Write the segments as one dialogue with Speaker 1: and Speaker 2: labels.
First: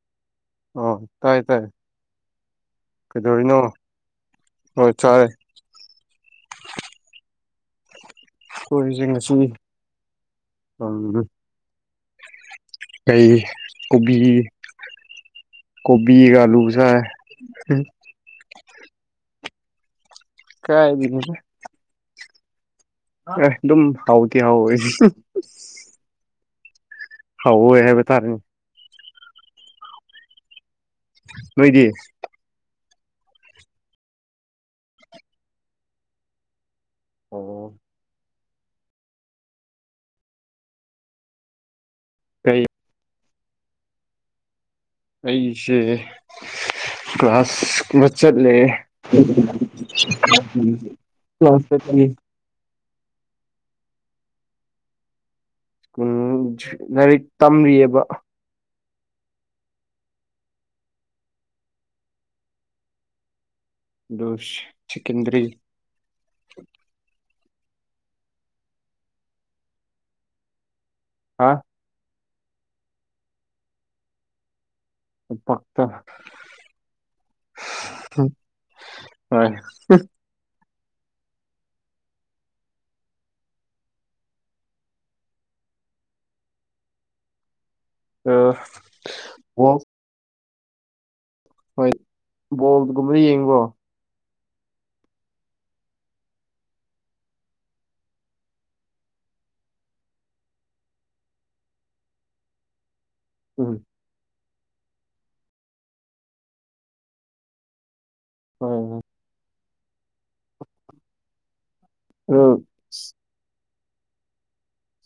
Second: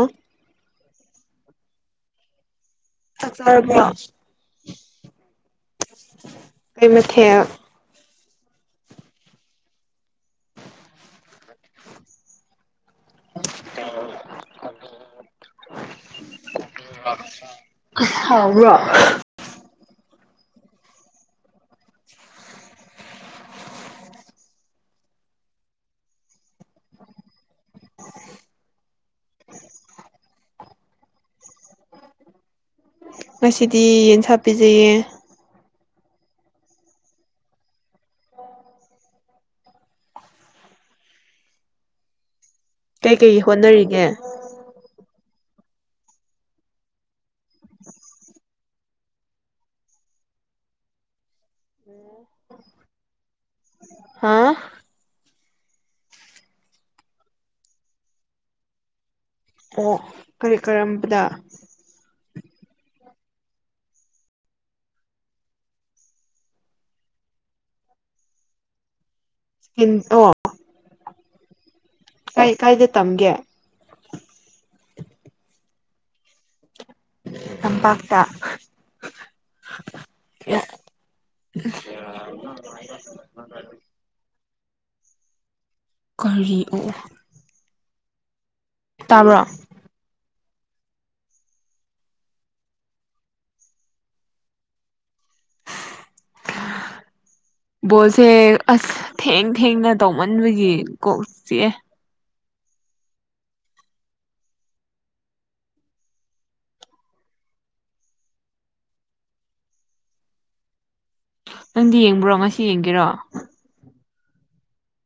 Speaker 1: ꯑ
Speaker 2: ꯑꯣ ꯇꯥꯏ ꯇꯥꯏ
Speaker 1: ꯆꯥꯛ
Speaker 2: ꯀꯩꯗꯧꯔꯤꯅꯣ
Speaker 1: ꯆꯥꯔꯕ꯭ꯔꯣ
Speaker 2: ꯍꯣꯏ ꯆꯔꯦ꯫
Speaker 1: ꯀꯩ ꯃꯊꯦꯜ
Speaker 2: ꯈꯣꯏꯁꯦ ꯉꯁꯤ ꯑ ꯀꯩ ꯀꯣꯕꯤ ꯀꯣꯕꯤꯒ ꯑꯂꯨꯒꯥ ꯆꯥꯏ
Speaker 1: ꯑꯁ ꯍꯥꯎꯕ꯭ꯔꯣ
Speaker 2: [unintelligible] ꯑꯦ ꯑꯗꯨꯝ ꯍꯥꯎꯇꯤ ꯍꯥꯎꯋꯦ ꯍꯥꯎꯋꯦ ꯍꯥꯏꯕ ꯇꯔꯦꯅꯤ ꯅꯣꯏꯗꯤ
Speaker 1: ꯉꯁꯤꯗꯤ ꯌꯦꯟꯁꯥ ꯄꯤꯖꯩꯌꯦ
Speaker 2: ꯑꯣ- ꯀꯔꯤ
Speaker 1: ꯀꯩ ꯀꯩ ꯍꯣꯠꯅꯔꯤꯒꯦ
Speaker 2: ꯑꯩꯁꯦ ꯀ꯭ꯂꯥꯁ ꯑꯃ ꯆꯠꯂꯦ [unintelligible] [unintelligible]
Speaker 1: ꯍꯥ
Speaker 2: ꯎ ꯂꯥꯏꯔꯤꯛ ꯇꯝꯔꯤꯑꯦꯕ
Speaker 1: ꯑꯣ ꯀꯔꯤ ꯀꯔꯝꯕꯗ
Speaker 2: ꯗꯣꯁ ꯁꯦꯀꯦꯟꯗ꯭ꯔꯤ
Speaker 1: [unintelligible] ꯑꯣ
Speaker 2: ꯍꯥ
Speaker 1: ꯀꯩ ꯀꯥꯏꯗ ꯇꯝꯒꯦ
Speaker 2: ꯂꯝꯄꯥꯛꯇ
Speaker 1: ꯇꯝꯄꯥꯛꯇ [unintelligible]
Speaker 2: ꯍꯣꯏ
Speaker 1: [unintelligible] [unintelligible] ꯀꯔꯤ ꯑꯣ
Speaker 2: ꯎ
Speaker 1: ꯇꯥꯕ꯭ꯔꯣ
Speaker 2: ꯍꯣꯏ ꯕꯣꯜꯒꯨꯝꯕꯗꯤ ꯌꯦꯡꯕ꯭ꯔꯣ
Speaker 1: [unintelligible] ꯕꯣꯠꯁꯦ ꯑꯁ ꯊꯦꯡ ꯊꯦꯡꯅ ꯇꯧꯃꯟꯕꯒꯤ ꯀꯣꯛ ꯆꯤꯛꯑꯦ
Speaker 2: ꯎꯝ ꯍꯣꯏꯅꯦ
Speaker 1: ꯅꯪꯗꯤ ꯌꯦꯡꯕ꯭ꯔꯣ
Speaker 2: ꯑꯗꯨ
Speaker 1: ꯉꯁꯤ ꯌꯦꯡꯒꯦꯔꯣ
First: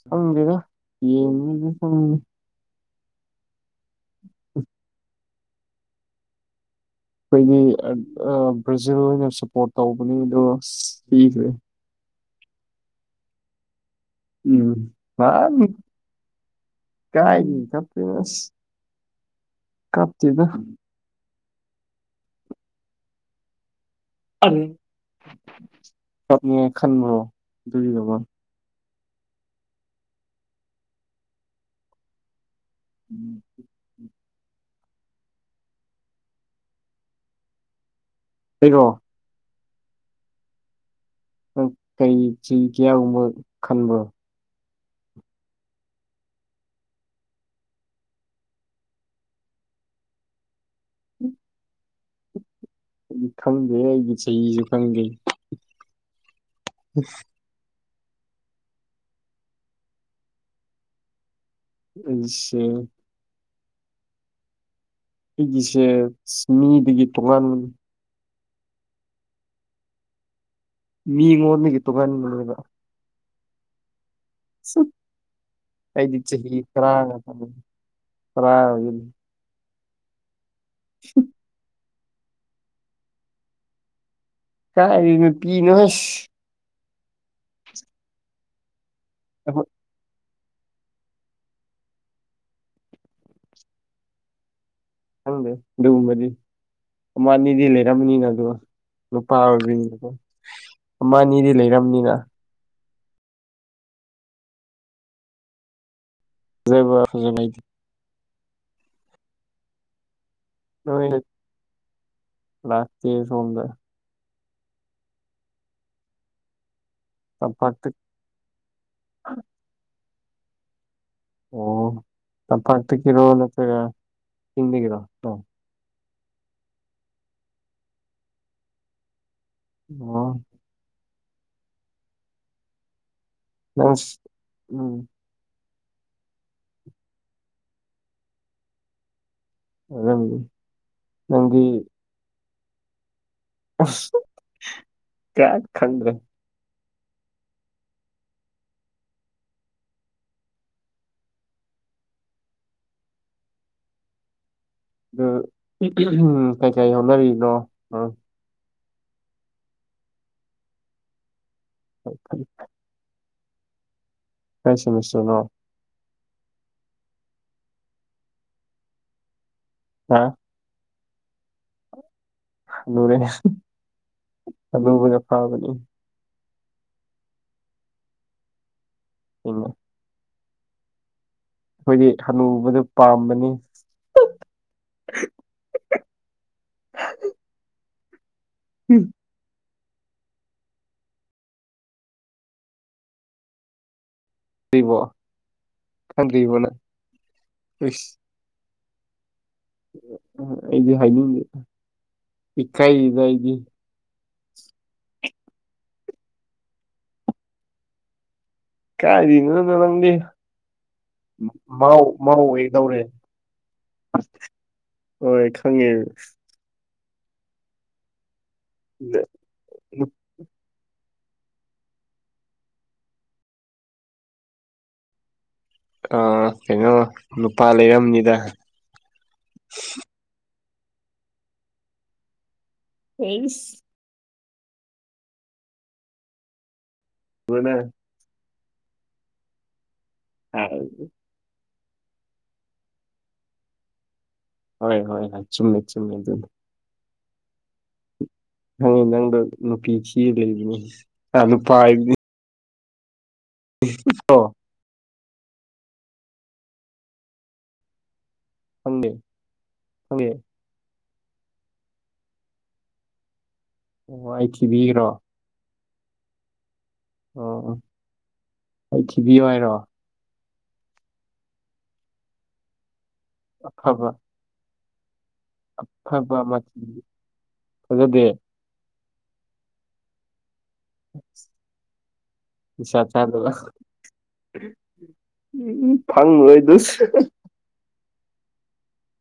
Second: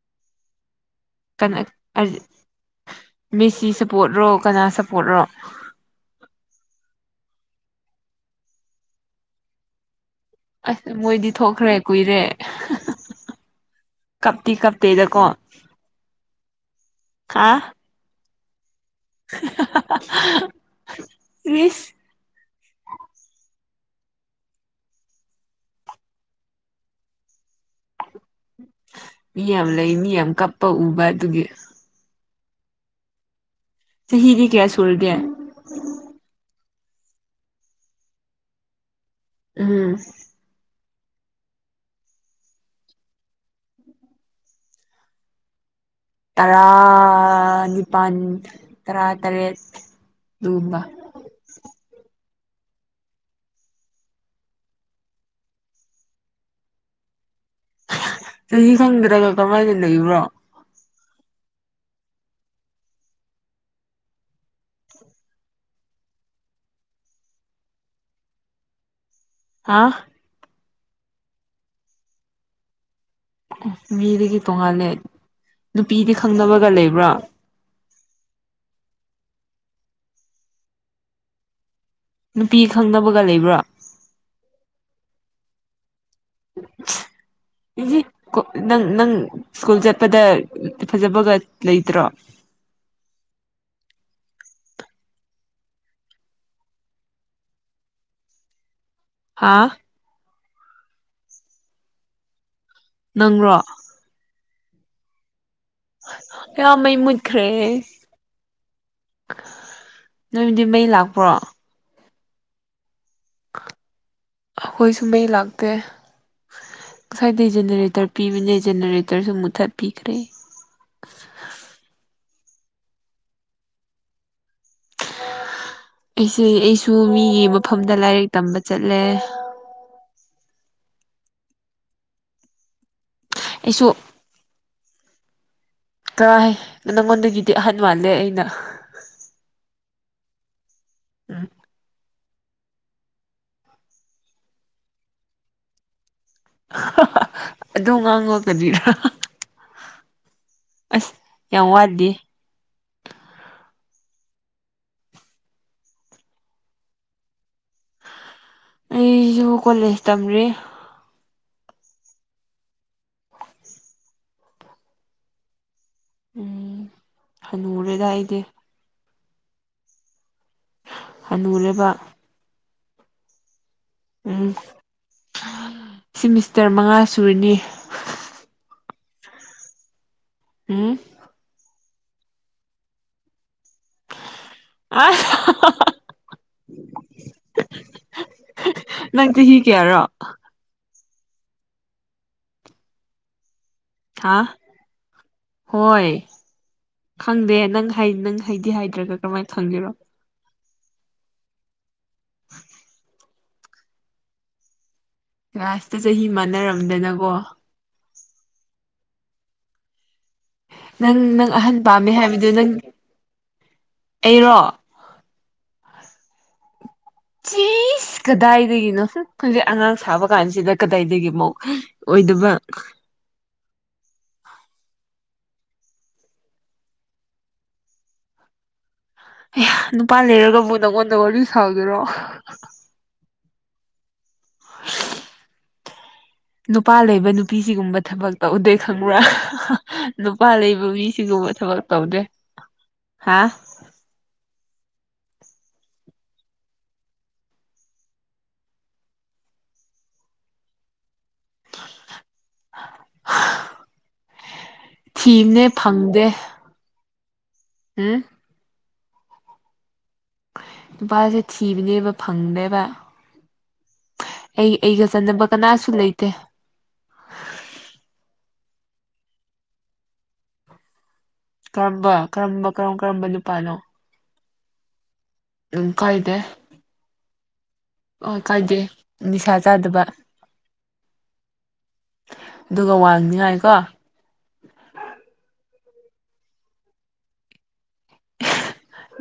Speaker 2: ꯈꯪꯗꯦꯗ
Speaker 1: ꯀꯅꯥ
Speaker 2: ꯌꯦꯡꯉꯤꯅ ꯈꯪꯉꯤ
Speaker 1: [unintelligible] ꯃꯤꯁꯤ ꯁꯄꯣꯔꯠꯔꯣ ꯀꯅꯥ ꯁꯄꯣꯔꯠꯔꯣ
Speaker 2: ꯑꯩꯈꯣꯏꯒꯤ ꯕ꯭ꯔꯥꯖꯤꯜ ꯑꯣꯏꯅ ꯁꯄꯣꯔꯠ ꯇꯧꯕꯅꯤ ꯑꯗꯨꯒ
Speaker 1: ꯑꯁ ꯃꯣꯏꯗꯤ
Speaker 2: ꯄꯤꯈ꯭ꯔꯦ
Speaker 1: ꯊꯣꯛꯈ꯭ꯔꯦ ꯀꯨꯏꯔꯦ ꯀꯞꯇꯤ
Speaker 2: ꯎꯝ
Speaker 1: ꯀꯞꯇꯦꯗꯀꯣ
Speaker 2: [unintelligible] ꯀꯞꯇꯦꯗ
Speaker 1: ꯇ꯭ꯔꯤꯁ
Speaker 2: [unintelligible] ꯆꯛꯅꯦ ꯈꯟꯕ꯭ꯔꯣ ꯑꯗꯨꯒꯤꯅꯃ
Speaker 1: ꯃꯤ ꯌꯥꯝ ꯂꯩ ꯃꯤ ꯌꯥꯝ ꯀꯞꯄ ꯎꯕ ꯑꯗꯨꯒꯤ
Speaker 2: [inaudible]
Speaker 1: ꯆꯍꯤꯗꯤ ꯀꯌꯥ ꯁꯨꯔꯒꯦ
Speaker 2: ꯑꯩꯔꯣ
Speaker 1: ꯎꯝ
Speaker 2: ꯀꯩꯁꯤ ꯀꯌꯥꯒꯨꯝꯕ ꯈꯟꯕ꯭ꯔꯣ
Speaker 1: ꯇꯔꯥ ꯅꯤꯄꯟ ꯇꯔꯥ ꯇꯔꯦꯠ ꯑꯗꯨꯒꯨꯝꯕ
Speaker 2: [inaudible] ꯑꯩꯗꯤ ꯈꯪꯗꯦ ꯑꯩꯒꯤ ꯆꯍꯤꯁꯨ ꯈꯪꯗꯦ
Speaker 1: ꯆꯍꯤ ꯈꯪꯗ꯭ꯔꯒ ꯀꯃꯥꯏꯅ ꯂꯩꯕ꯭ꯔꯣ
Speaker 2: ꯑꯩꯁꯦ ꯑꯩꯒꯤꯁꯦ ꯃꯤꯗꯒꯤ ꯇꯣꯉꯥꯟꯕꯅꯤ
Speaker 1: ꯍꯥ
Speaker 2: ꯃꯤꯉꯣꯗꯒꯤ ꯇꯣꯉꯥꯟꯕꯅꯦꯕ
Speaker 1: ꯃꯤꯗꯒꯤ ꯇꯣꯡꯉꯥꯜꯂꯦ
Speaker 2: ꯑꯩꯗꯤ
Speaker 1: ꯅꯨꯄꯤꯗꯤ ꯈꯪꯅꯕꯒ ꯂꯩꯕ꯭ꯔꯥ
Speaker 2: ꯐ꯭ꯔꯥ ꯑꯣꯏꯒ ꯁ
Speaker 1: ꯅꯨꯄꯤ ꯈꯪꯅꯕꯒ ꯂꯩꯕ꯭ꯔꯥ
Speaker 2: ꯀꯥꯏꯔꯤꯅ ꯄꯤꯅꯣꯍꯁ
Speaker 1: ꯅꯪ ꯅꯪ
Speaker 2: ꯑꯩꯈꯣꯏ
Speaker 1: ꯁ꯭ꯀꯨꯜ ꯆꯠꯄꯗ ꯐꯖꯕꯒ ꯂꯩꯇ꯭ꯔꯣ
Speaker 2: ꯈꯪꯗꯦ ꯑꯗꯨꯒꯨꯝꯕꯗꯤ ꯑꯅꯤꯗꯤ ꯂꯩꯔꯝꯃꯅꯤꯅ ꯑꯗꯨꯒ ꯅꯨꯄꯥ
Speaker 1: ꯍꯥ
Speaker 2: ꯑꯣꯏꯕꯤꯅꯤ ꯑꯃꯅꯤ ꯑꯅꯤꯗꯤ ꯂꯩꯔꯕꯝꯅꯤꯅ
Speaker 1: ꯅꯪꯔꯣ ꯑꯩꯌꯥ ꯃꯩ
Speaker 2: ꯐꯖꯕ
Speaker 1: ꯃꯨꯠꯈ꯭ꯔꯦ
Speaker 2: ꯐꯖꯕꯩꯗꯤ
Speaker 1: ꯅꯣꯏꯕꯨꯗꯤ ꯃꯩ ꯂꯥꯛꯄ꯭ꯔꯣ
Speaker 2: ꯂꯥꯛꯥꯑꯦ ꯁꯣꯝꯗ
Speaker 1: ꯑꯩꯈꯣꯏꯁꯨ ꯃꯩ ꯂꯥꯛꯇꯦ ꯉꯁꯥꯏꯗꯤ
Speaker 2: ꯇꯝꯄꯥꯛꯇ
Speaker 1: ꯖꯦꯅꯦꯔꯦꯇꯔ ꯄꯤꯕꯅꯦ ꯖꯦꯅꯔꯦꯇꯔꯁꯨ ꯃꯨꯊꯠꯄꯤꯈ꯭ꯔꯦ
Speaker 2: ꯑꯣ ꯇꯝꯄꯥꯛꯇ ꯒꯤꯔꯣ ꯅꯠꯇ꯭ꯔꯒ ꯆꯤꯡꯗꯒꯤꯔꯣ
Speaker 1: ꯑꯩꯁꯦ ꯑꯩꯁꯨ ꯃꯤꯒꯤ ꯃꯐꯝꯗ ꯂꯥꯏꯔꯤꯛ ꯇꯝꯕ ꯆꯠꯂꯦ
Speaker 2: ꯑꯣ
Speaker 1: ꯑꯩꯁꯨ
Speaker 2: [unintelligible] ꯎꯝ
Speaker 1: ꯀꯔꯥꯏ ꯍꯥꯏ ꯅꯪꯉꯣꯟꯗꯒꯤꯗꯤ ꯑꯍꯟ ꯃꯥꯜꯂꯦ ꯑꯩꯅ
Speaker 2: ꯑꯗꯨꯝ
Speaker 1: ꯎꯝ
Speaker 2: ꯅꯪꯒꯤ ꯀꯌꯥ ꯈꯟꯗ꯭ꯔ
Speaker 1: ꯑꯣ ꯉꯥꯡꯉꯒꯅꯤꯔꯥ ꯑꯁ ꯌꯥꯝ ꯋꯥꯗꯦ
Speaker 2: ꯑꯗꯨ ꯎꯝ ꯀꯩ ꯀꯩ ꯍꯣꯠꯅꯔꯤꯅꯣ ꯎꯝ
Speaker 1: ꯑꯩꯁꯨ ꯀꯣꯂꯦꯖ ꯇꯝ꯭ꯔꯤ
Speaker 2: ꯍ ꯐ ꯍꯥꯏ ꯅꯤꯡ
Speaker 1: ꯎꯝ ꯍꯅꯨꯔꯦꯗ ꯑꯩꯗꯤ
Speaker 2: ꯍꯥ
Speaker 1: ꯍꯅꯨꯔꯕ
Speaker 2: ꯑꯂꯨꯔꯦ
Speaker 1: ꯎꯝ
Speaker 2: ꯑꯂꯨꯕꯅ ꯐꯕꯅꯤ
Speaker 1: ꯁꯤꯃꯤꯁꯇꯔ ꯃꯉꯥ ꯁꯨꯔꯤꯅꯤ
Speaker 2: ꯏ
Speaker 1: ꯎꯝ
Speaker 2: ꯑꯩꯈꯣꯏꯗꯤ ꯍꯅꯨꯕꯗꯨ ꯄꯥꯝꯕꯅꯤ
Speaker 1: ꯑ ꯅꯪ ꯇꯤꯤ ꯀꯌꯥꯔꯣ ꯍꯥ
Speaker 2: ꯈꯪꯗ꯭ꯔꯤꯕꯣ
Speaker 1: ꯍꯣꯏ
Speaker 2: ꯈꯪꯗ꯭ꯔꯤꯕꯣ ꯅꯪ
Speaker 1: ꯈꯪꯗꯦ ꯅꯪ
Speaker 2: ꯏꯁ
Speaker 1: ꯅ ꯍꯩꯗꯤ ꯍꯥꯏꯗ꯭ꯔꯒ ꯀꯃꯝꯥꯏꯅ ꯊꯝꯕꯤꯔ
Speaker 2: ꯑꯩꯗꯤ ꯍꯥꯏꯅꯤꯡꯗꯦ ꯏꯀꯥꯏꯗ ꯑꯩꯗꯤ
Speaker 1: ꯀꯁꯤꯗ ꯆꯍꯤ ꯃꯥꯟꯅꯔꯝꯗꯅꯀꯣ
Speaker 2: ꯀꯔꯤꯅꯔꯪꯗꯤ
Speaker 1: ꯅꯪ ꯅꯪ ꯑꯍꯟ
Speaker 2: ꯃꯥ
Speaker 1: ꯄꯥꯝꯃꯦ
Speaker 2: ꯃꯥꯎ
Speaker 1: ꯍꯥꯏꯕꯗꯨ ꯅꯪ
Speaker 2: ꯑꯣꯏꯗꯧꯔꯦ
Speaker 1: ꯑꯩꯔꯣ
Speaker 2: ꯍꯣꯏ ꯈꯪꯉꯦ
Speaker 1: ꯆꯁꯀꯗꯥꯏꯗꯅꯣꯁ ꯍꯧꯖꯤꯛ ꯑꯉꯥꯡ ꯁꯥꯕ ꯀꯥꯟꯁꯤꯗ ꯀꯗꯥꯏꯗꯒꯤ ꯃꯨꯛ ꯑꯣꯏꯗꯕ
Speaker 2: ꯑ ꯀꯩꯅꯣ ꯅꯨꯄꯥ ꯂꯩꯔꯝꯅꯤꯗ
Speaker 1: ꯑꯦ ꯅꯨꯄꯥ ꯂꯩꯔꯒꯕꯨ ꯅꯪꯉꯣꯟꯗ ꯋꯥꯔꯤ ꯁꯥꯒꯦꯔꯣ
Speaker 2: ꯇꯩꯁ
Speaker 1: ꯅꯨꯄꯥ ꯂꯩꯕ ꯅꯨꯄꯤ ꯁꯤꯒꯨꯝꯕ ꯊꯕꯛꯇ ꯎꯗꯩ ꯈꯪꯕ꯭ꯔꯥ ꯅꯨꯄꯥ ꯂꯩꯕ ꯃꯤꯁꯤꯡꯒꯨꯝꯕ ꯊꯕꯛ ꯇꯧꯗꯦ ꯍꯥ
Speaker 2: ꯍꯣꯏ ꯍꯣꯏ ꯍꯣꯏ ꯆꯨꯝꯃꯦ ꯆꯨꯝꯃꯦ ꯑꯗꯨ ꯈꯪꯉꯤ ꯅꯪꯗ ꯅꯨꯄꯤ ꯀꯤ ꯂꯩꯕꯅꯤ ꯅꯨꯄꯥ ꯍꯥꯏꯕ
Speaker 1: [unintelligible]
Speaker 2: ꯍ
Speaker 1: ꯊꯤꯕꯅꯦ ꯐꯪꯗꯦ ꯎꯝ
Speaker 2: ꯐꯪꯅꯤ ꯐꯪꯉꯦ
Speaker 1: ꯅꯨꯄꯥꯁꯦ ꯊꯤꯕꯅꯦꯕ ꯐꯪꯗꯦꯕ
Speaker 2: ꯑꯣ
Speaker 1: ꯑꯩ
Speaker 2: ꯊꯤꯕꯤꯒꯦꯔꯣ
Speaker 1: ꯑꯩꯒ ꯆꯥꯟꯅꯕ ꯀꯅꯥꯁꯨ ꯂꯩꯇꯦ
Speaker 2: ꯑꯣ ꯑꯣ ꯍ ꯊꯤꯕꯤꯌꯨ ꯍꯥꯏꯔꯣ
Speaker 1: ꯀꯔꯝꯕ ꯀꯔꯝꯕ ꯀꯔ ꯀꯔꯝꯕꯅꯤ
Speaker 2: ꯍꯕ
Speaker 1: ꯎ ꯀꯥꯏꯗꯦ
Speaker 2: ꯑꯃ ꯐꯖꯗꯦ
Speaker 1: ꯑ ꯀꯥꯏꯗꯦ ꯅꯤꯁꯥ ꯆꯥꯗꯕ ꯑꯗꯨꯒ
Speaker 2: ꯅꯤꯁꯥ ꯆꯥꯗꯕ
Speaker 1: ꯋꯥꯡꯅꯤꯉꯥꯏꯀꯣ
Speaker 2: ꯎꯝ ꯐꯪꯉꯣꯏ ꯑꯗꯨꯁꯨ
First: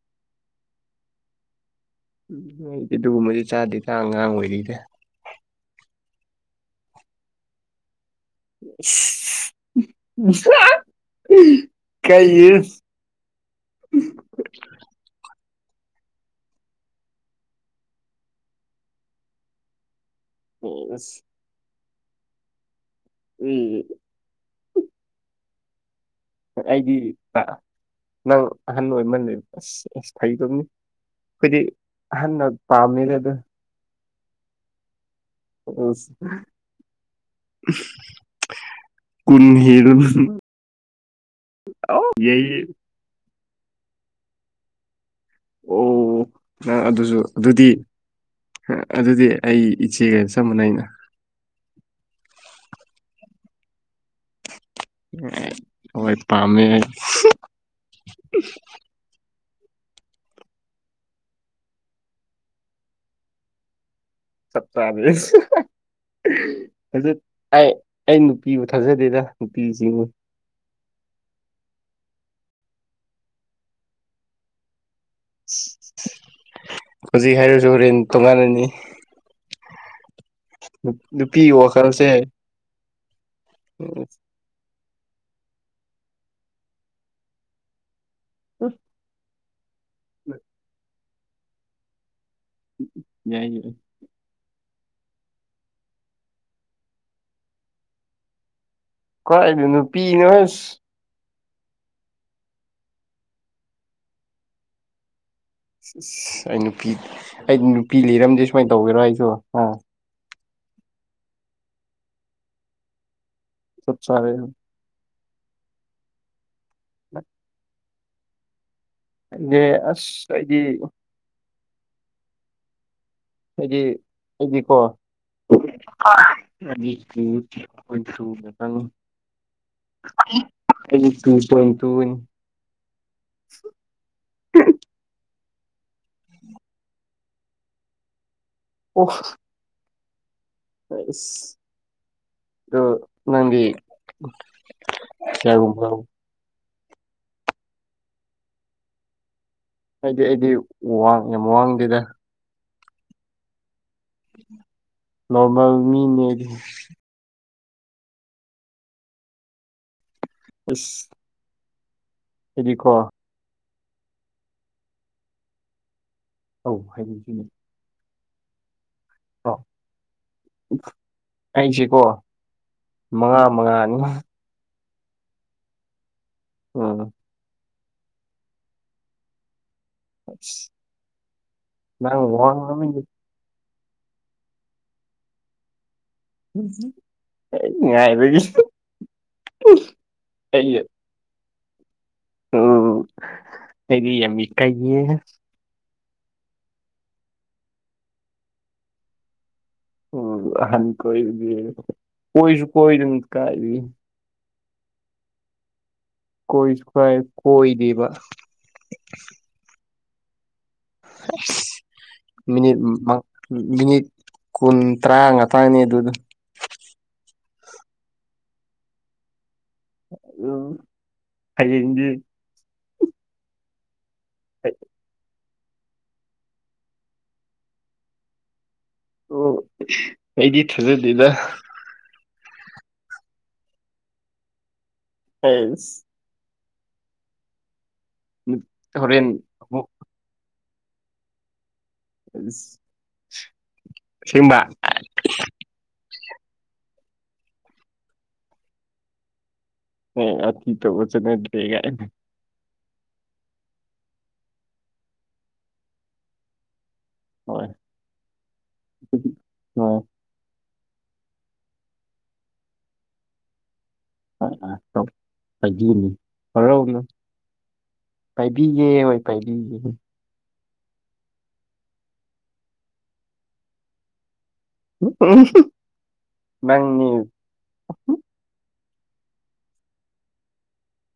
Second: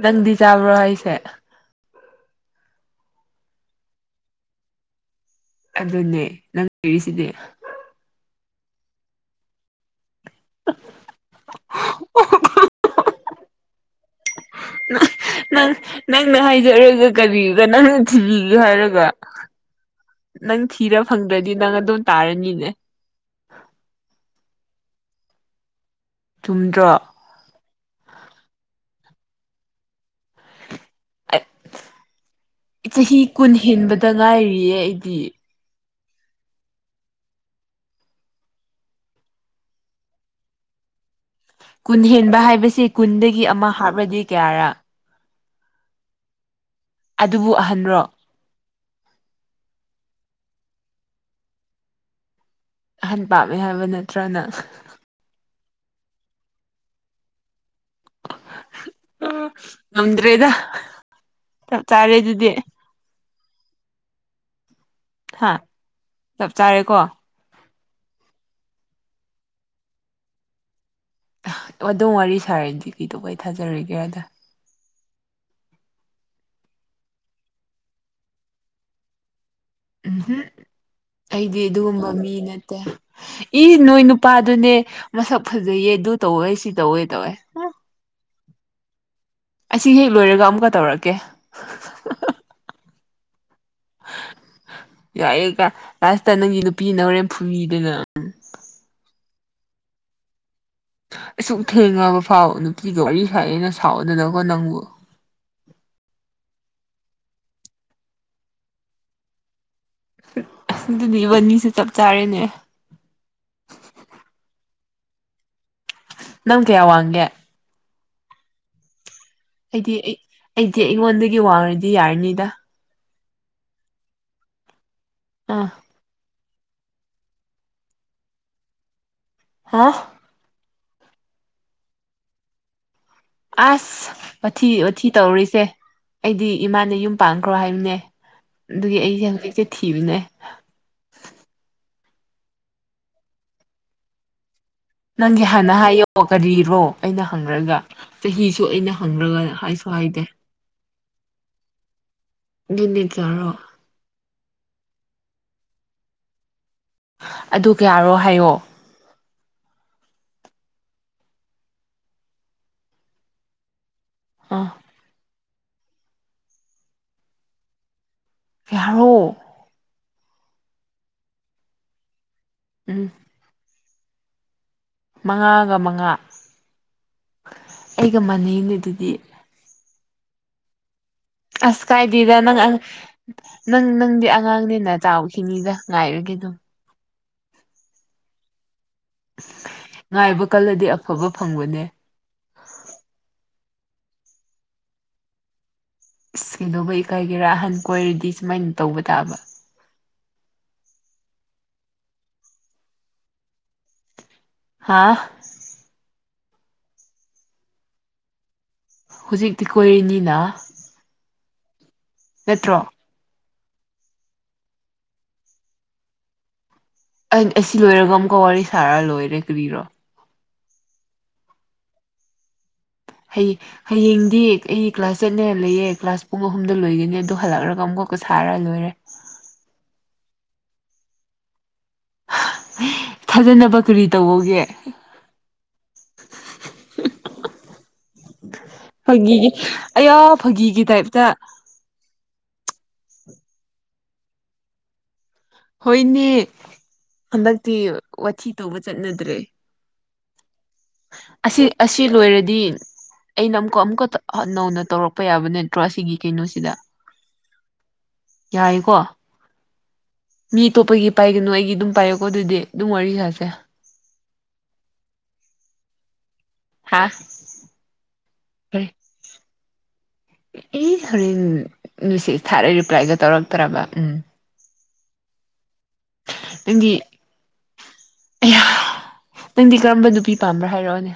Speaker 1: ꯅꯪꯗꯤ ꯆꯥꯕ꯭ꯔꯣ ꯑꯩꯁꯦ
Speaker 2: ꯑꯗꯨꯒꯨꯝꯕꯗꯤ ꯆꯥꯗꯦ ꯆ ꯑꯉꯥꯡ ꯑꯣꯏꯔꯤꯗ
Speaker 1: ꯑꯗꯨꯅꯦ ꯅꯪ ꯂꯩꯔꯤꯁꯤꯗꯤ
Speaker 2: [unintelligible] ꯀꯩ
Speaker 1: [unintelligible] ꯅꯪꯅ ꯍꯥꯏꯖꯔꯒ ꯀꯕꯤꯒ ꯅꯪꯅ ꯊꯤꯕꯤꯌꯨ ꯍꯥꯏꯔꯒ ꯅꯪ
Speaker 2: ꯎꯝ
Speaker 1: ꯊꯤꯔ ꯐꯪꯗ꯭ꯔꯗꯤ ꯅꯪ ꯑꯗꯨꯝ ꯇꯥꯔꯅꯤꯅꯦ
Speaker 2: ꯎꯝ ꯑꯩꯗꯤ
Speaker 1: ꯆꯨꯝꯗ꯭ꯔꯣ
Speaker 2: ꯅꯪ ꯑꯍꯟ ꯑꯣꯏꯃꯅꯦꯕ ꯑꯁ ꯑꯁ ꯊꯩꯗꯣꯝꯅꯤ ꯑꯩꯈꯣꯏꯗꯤ ꯑꯍꯟꯅ ꯄꯥꯝꯅꯤꯔꯗ
Speaker 1: ꯍꯤꯟꯕꯗ ꯉꯥꯏꯔꯤꯌꯦ ꯑꯩꯗꯤ
Speaker 2: [unintelligible]
Speaker 1: ꯀꯨꯟ ꯍꯦꯟꯕ
Speaker 2: ꯌꯩꯌꯦ
Speaker 1: ꯍꯥꯏꯕꯁꯤ ꯀꯨꯟꯗꯒꯤ ꯑꯃ ꯍꯥꯞꯂꯗꯤ ꯀꯌꯥꯔꯥ
Speaker 2: ꯑꯣ ꯅꯪ ꯑꯗꯨꯁꯨ
Speaker 1: ꯑꯗꯨꯕꯨ
Speaker 2: ꯑꯗꯨꯗꯤ
Speaker 1: ꯑꯍꯟꯔꯣ
Speaker 2: ꯑꯗꯨꯗꯤ ꯑꯩ ꯏꯆꯦꯒ ꯆꯞ ꯃꯅꯩ ꯑꯩꯅ
Speaker 1: ꯑꯍꯟ ꯄꯥꯝꯃꯦ ꯍꯥꯏꯕ ꯅꯠꯇ꯭ꯔꯅ
Speaker 2: ꯍꯣꯏ ꯄꯥꯝꯃꯦ
Speaker 1: ꯅꯗ꯭ꯔꯦꯗ ꯆꯥꯔꯦ ꯑꯗꯨꯗꯤ ꯍꯥ ꯆꯞ ꯆꯥꯔꯦꯀꯣ
Speaker 2: [unintelligible] ꯑꯩ ꯅꯨꯄꯤꯕꯨ ꯊꯥꯖꯗꯦꯗ ꯅꯨꯄꯤꯁꯤꯡꯉ
Speaker 1: ꯑꯗꯨꯝ ꯋꯥꯔꯤ ꯁꯥꯔꯦꯗꯤ ꯀꯩꯗꯧꯕ ꯑꯩ ꯊꯥꯖꯔꯤꯒꯦ ꯑꯗ
Speaker 2: ꯍꯧꯖꯤꯛ ꯍꯥꯏꯔꯁꯨ ꯍꯣꯔꯦꯟ ꯇꯣꯉꯥꯟꯅꯅꯤ
Speaker 1: ꯎꯝꯍꯝ
Speaker 2: ꯅꯨꯄꯤꯒꯤ ꯋꯥꯈꯜꯁꯦ
Speaker 1: ꯏꯅꯠꯇꯦ ꯏ ꯅꯣꯏ ꯅꯨꯄꯥꯗꯨꯅꯦ ꯃꯁꯛ ꯐꯖꯩꯌꯦ ꯑꯗꯨ ꯇꯧꯋꯦ ꯁꯤ ꯇꯧꯋꯦ ꯇꯧꯋꯦ
Speaker 2: ꯎ
Speaker 1: ꯑꯁꯤ ꯍꯦꯛ ꯂꯣꯏꯔꯒ ꯑꯃꯨꯛꯀ ꯇꯧꯔꯛꯀꯦ
Speaker 2: ꯌꯥꯢꯌꯦ
Speaker 1: ꯌꯥꯏꯑꯦ ꯀ ꯂꯥꯁꯇ ꯅꯪꯒꯤ ꯅꯨꯄꯤꯁꯤꯅ ꯍꯣꯔꯦꯟ ꯐꯨꯕꯤꯗꯅ ꯎꯝ
Speaker 2: ꯀꯥꯏꯗ ꯅꯨꯄꯤꯅꯣ ꯑꯁ
Speaker 1: ꯑꯁꯨꯛ ꯊꯦꯡꯉꯕ ꯐꯥꯎ ꯅꯨꯄꯤꯒ ꯋꯥꯔꯤ ꯁꯥꯏꯅ ꯁꯥꯎꯗꯅꯀꯣ ꯅꯪꯕꯨ
Speaker 2: ꯑꯁ ꯑꯩ ꯅꯨꯄꯤ ꯑꯩ ꯅꯨꯄꯤ ꯂꯤꯔꯝꯗꯦ ꯁꯨꯃꯥꯏꯅ ꯇꯧꯒꯦꯔꯣ ꯑꯩꯁꯨ ꯑꯥ
Speaker 1: ꯑꯗꯨꯗꯤ ꯏꯕꯥꯅꯤꯁꯨ ꯆꯞ ꯆꯥꯔꯦꯅꯦ
Speaker 2: ꯆꯞ ꯆꯥꯔꯦ
Speaker 1: ꯅꯪ ꯀꯌꯥ ꯋꯥꯡꯒꯦ ꯑꯩꯗꯤ ꯑꯩ ꯑꯩꯗꯤ ꯑꯩꯉꯣꯟꯗꯒꯤ ꯋꯥꯡꯉꯗꯤ ꯌꯥꯔꯅꯤꯗ
Speaker 2: ꯑꯩꯗꯤ ꯑꯩꯗꯤꯀꯣ
Speaker 1: ꯑꯥ
Speaker 2: ꯑꯗꯤ [unintelligible]
Speaker 1: ꯍꯥꯥ
Speaker 2: ꯑꯩꯗꯤ ꯇꯨ ꯄꯣꯏꯟ ꯇꯨ ꯅꯤ
Speaker 1: ꯑꯁ ꯎꯊꯤ ꯑꯣꯊꯤ ꯇꯧꯔꯤꯁꯦ ꯑꯩꯗꯤ ꯏꯃꯥꯅ ꯌꯨꯝ ꯄꯥꯟꯈ꯭ꯔꯣ ꯍꯥꯏꯕꯅꯦ ꯑꯗꯨꯒꯤ
Speaker 2: ꯑꯣ
Speaker 1: ꯑꯩꯁꯦ ꯍꯧꯖꯤꯛꯁꯦ ꯊꯤꯕꯅꯦ
Speaker 2: ꯑꯁ ꯑꯗꯣ ꯅꯪꯗꯤ
Speaker 1: ꯅꯪꯒꯤ ꯍꯥꯟꯅ
Speaker 2: ꯀꯌꯥꯒꯨꯝꯕ
Speaker 1: ꯍꯥꯏꯌꯣ ꯀꯔꯤꯔꯣ ꯑꯩꯅ ꯍꯪꯈ꯭ꯔꯒ ꯆꯍꯤꯁꯨ ꯑꯩꯅ ꯍꯪꯈ꯭ꯔꯒ ꯍꯥꯏ
Speaker 2: ꯍꯥꯏꯗꯤ ꯑꯩꯗꯤ ꯋꯥꯡꯉꯦ ꯌꯥꯝ ꯋꯥꯡꯗꯦꯗ
Speaker 1: [unintelligible]
Speaker 2: ꯅꯣꯔꯃꯜꯃꯤꯅꯦꯒꯤ
Speaker 1: ꯑꯗꯨ ꯀꯌꯥꯔꯣ ꯍꯥꯏꯌꯣ
Speaker 2: ꯏꯁ ꯑꯩꯗꯤ ꯀꯣ
Speaker 1: ꯑ
Speaker 2: ꯑꯧ ꯍꯥꯏꯕ ꯊꯤꯡ
Speaker 1: [unintelligible]
Speaker 2: ꯑꯩꯖꯦꯀꯣ
Speaker 1: ꯎꯝ
Speaker 2: ꯃꯉꯥ ꯃꯉꯥ ꯃꯉꯥ
Speaker 1: ꯃꯉꯥꯒ ꯃꯉꯥ
Speaker 2: ꯑ
Speaker 1: ꯑꯩꯒ ꯃꯅꯩꯅꯦ ꯑꯗꯨꯗꯤ
Speaker 2: ꯏꯁ
Speaker 1: ꯑꯁ ꯀꯥꯏꯗꯦꯗ ꯅꯪ ꯅꯪ ꯅꯪꯗꯤ ꯑꯉꯥꯡꯅꯤꯅ ꯆꯥꯎꯈꯤꯅꯤꯗ ꯉꯥꯏꯔꯒꯦꯗ
Speaker 2: ꯉꯥꯏꯔꯒꯦꯗ
Speaker 1: ꯉꯥꯏꯕ ꯀꯜꯂꯗꯤ ꯑꯐꯕ ꯐꯪꯕꯅꯦ
Speaker 2: ꯎꯝ ꯑꯩꯗꯤ ꯌꯥꯝ ꯏꯀꯥꯏꯌꯦ
Speaker 1: ꯏꯁ ꯀꯩꯗꯧꯕꯩ ꯏꯀꯥꯏꯒꯦꯔꯥ ꯑꯍꯟ ꯀꯣꯏꯔꯗꯤ ꯁꯨꯃꯥꯏꯅ ꯇꯧꯕ ꯇꯥꯕ
Speaker 2: ꯑꯣ ꯑꯍꯟ ꯀꯣꯏꯕꯗꯤ ꯀꯣꯏꯁꯨ ꯀꯣꯏꯗꯅ ꯀꯥꯏꯗꯒꯤ
Speaker 1: ꯍꯥꯥ
Speaker 2: ꯀꯣꯏꯖꯨ ꯀꯥꯏ ꯀꯣꯏꯗꯦꯕ
Speaker 1: ꯍꯨꯖꯤꯛꯇꯤ ꯀꯣꯏꯔꯤꯅꯤꯅ
Speaker 2: ꯍꯁ ꯃꯤꯅꯤꯠ
Speaker 1: ꯅꯠꯇ꯭ꯔꯣ
Speaker 2: ꯃ ꯃꯤꯅꯤꯠ ꯀꯨꯟ ꯇꯔꯥ ꯉꯥꯛꯇꯪꯅꯤ ꯑꯗꯨꯗ
Speaker 1: ꯑꯁꯤ ꯂꯣꯏꯔꯒ ꯑꯃꯨꯛꯀ ꯋꯥꯔꯤ ꯁꯥꯔ ꯂꯣꯏꯔꯦ ꯀꯕꯤꯔꯣ
Speaker 2: ꯎ ꯍꯌꯦꯡꯗꯤ
Speaker 1: ꯍꯩ ꯍꯌꯦꯡꯗꯤ ꯑꯩ ꯀ꯭ꯂꯥꯁ ꯆꯠꯅꯦ ꯂꯩꯌꯦ ꯀ꯭ꯂꯥꯁ ꯄꯨꯡ ꯑꯍꯨꯝꯗ ꯂꯣꯏꯒꯅꯤ ꯑꯗꯨ ꯍꯜꯂꯛꯂꯒ ꯑꯃꯨꯛꯀ ꯁꯥꯔꯒ ꯂꯣꯏꯔꯦ
Speaker 2: ꯑꯣ ꯑꯩꯗꯤ ꯊꯥꯖꯗꯦꯗ
Speaker 1: ꯊꯥꯖꯅꯕ ꯀꯔꯤ ꯇꯧꯑꯣꯒꯦ
Speaker 2: ꯑꯩꯁ ꯍꯣꯔꯦꯟ
Speaker 1: ꯐꯥꯒꯤꯒꯤ
Speaker 2: ꯑꯃꯨꯛ
Speaker 1: ꯑꯌꯥ ꯐꯥꯒꯤꯒꯤ ꯇꯥꯏꯞꯇ
Speaker 2: ꯑꯁꯦꯡꯕ
Speaker 1: ꯍꯣꯏꯅꯦ ꯍꯟꯗꯛꯇꯤ ꯋꯥꯊꯤ ꯇꯧꯕ ꯆꯠꯅꯗ꯭ꯔꯦ
Speaker 2: [unintelligible] [unintelligible]
Speaker 1: ꯑꯁꯤ ꯑꯁꯤ
Speaker 2: ꯀꯥꯏꯅ
Speaker 1: ꯂꯣꯏꯔꯗꯤ ꯑꯩꯅ ꯑꯃꯨꯛꯀ ꯑꯃꯨꯛꯀ ꯅꯧꯅ ꯇꯧꯔꯛꯄ ꯌꯥꯕ ꯅꯠꯇ꯭ꯔꯣ ꯑꯁꯤꯒꯤ ꯀꯩꯅꯣꯁꯤꯗ
Speaker 2: ꯍꯣꯏ
Speaker 1: ꯌꯥꯏꯀꯣ
Speaker 2: ꯍꯣꯏ
Speaker 1: ꯃꯤ ꯑꯇꯣꯞꯄꯒꯤ ꯄꯥꯏꯒꯅꯨ ꯑꯩꯒꯤ ꯑꯗꯨꯝ ꯄꯥꯏꯌꯣꯀꯣ ꯑꯗꯨꯗꯤ ꯑꯗꯨꯝ ꯋꯥꯔꯤ ꯁꯥꯁꯦ
Speaker 2: [unintelligible] ꯍꯔꯥꯎꯅ
Speaker 1: ꯍꯥ ꯀꯔꯤ
Speaker 2: ꯄꯥꯏꯕꯤꯒꯦ ꯍꯣꯏ ꯄꯥꯏꯕꯤꯒꯦ
Speaker 1: ꯑꯦ ꯍꯣꯔꯦꯟ ꯃꯦꯁꯦꯖ ꯊꯥꯔ ꯔꯤꯄ꯭ꯂꯥꯏꯒ ꯇꯧꯔꯛꯇ꯭ꯔꯕ ꯎꯝ
Speaker 2: [unintelligible]
Speaker 1: ꯅꯪꯗꯤ
Speaker 2: ꯅꯪꯅꯦ
Speaker 1: ꯅꯪꯗꯤ ꯀꯔꯝꯕ ꯅꯨꯄꯤ ꯄꯥꯝꯕ꯭ꯔꯥ ꯍꯥꯏꯔꯛꯑꯣꯅꯦ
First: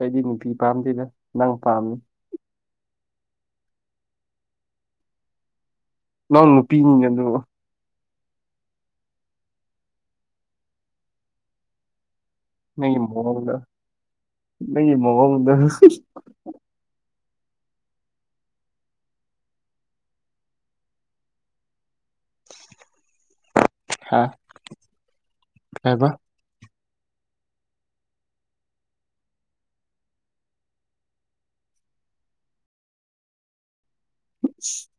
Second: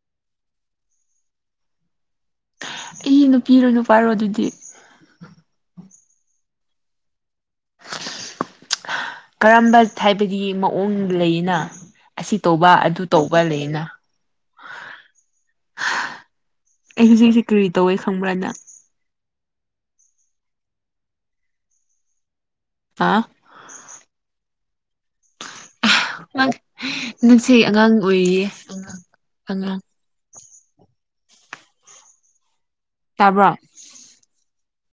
Speaker 2: ꯑꯩꯗꯤ ꯅꯨꯄꯤ ꯄꯥꯝꯗꯦꯗ ꯅꯪ ꯄꯥꯝꯃꯤ
Speaker 1: ꯑꯩ ꯅꯨꯄꯤꯔꯣ ꯅꯨꯄꯥꯔꯣ ꯑꯗꯨꯗꯤ
Speaker 2: ꯅꯪ ꯅꯨꯄꯤꯅꯤꯅꯦ ꯑꯗꯨ
Speaker 1: ꯀꯔꯝꯕ ꯍꯥꯏꯕꯗꯤ ꯃꯑꯣꯡ ꯂꯩꯅ ꯑꯁꯤ ꯇꯧꯕ
Speaker 2: ꯅꯪꯒꯤ
Speaker 1: ꯑꯗꯨ ꯇꯧꯕ
Speaker 2: ꯃꯑꯣꯡꯗ
Speaker 1: ꯂꯩꯅ
Speaker 2: ꯅꯪꯒꯤ ꯃꯑꯣꯡꯗ
Speaker 1: ꯑꯩ ꯍꯧꯖꯤꯛꯁꯤ ꯀꯔꯤ ꯇꯧꯋꯦ ꯈꯪꯕ꯭ꯔ ꯅꯪ ꯍꯥꯥ
Speaker 2: ꯍꯥ ꯀꯩꯍꯥꯏꯕ
Speaker 1: ꯅꯪꯁꯦ ꯑꯉꯥꯡ ꯑꯣꯏꯔꯤꯌꯦ ꯑꯉꯥꯡ ꯑꯉꯥꯡ ꯇꯥꯕ꯭ꯔꯣ
Speaker 2: [unintelligible]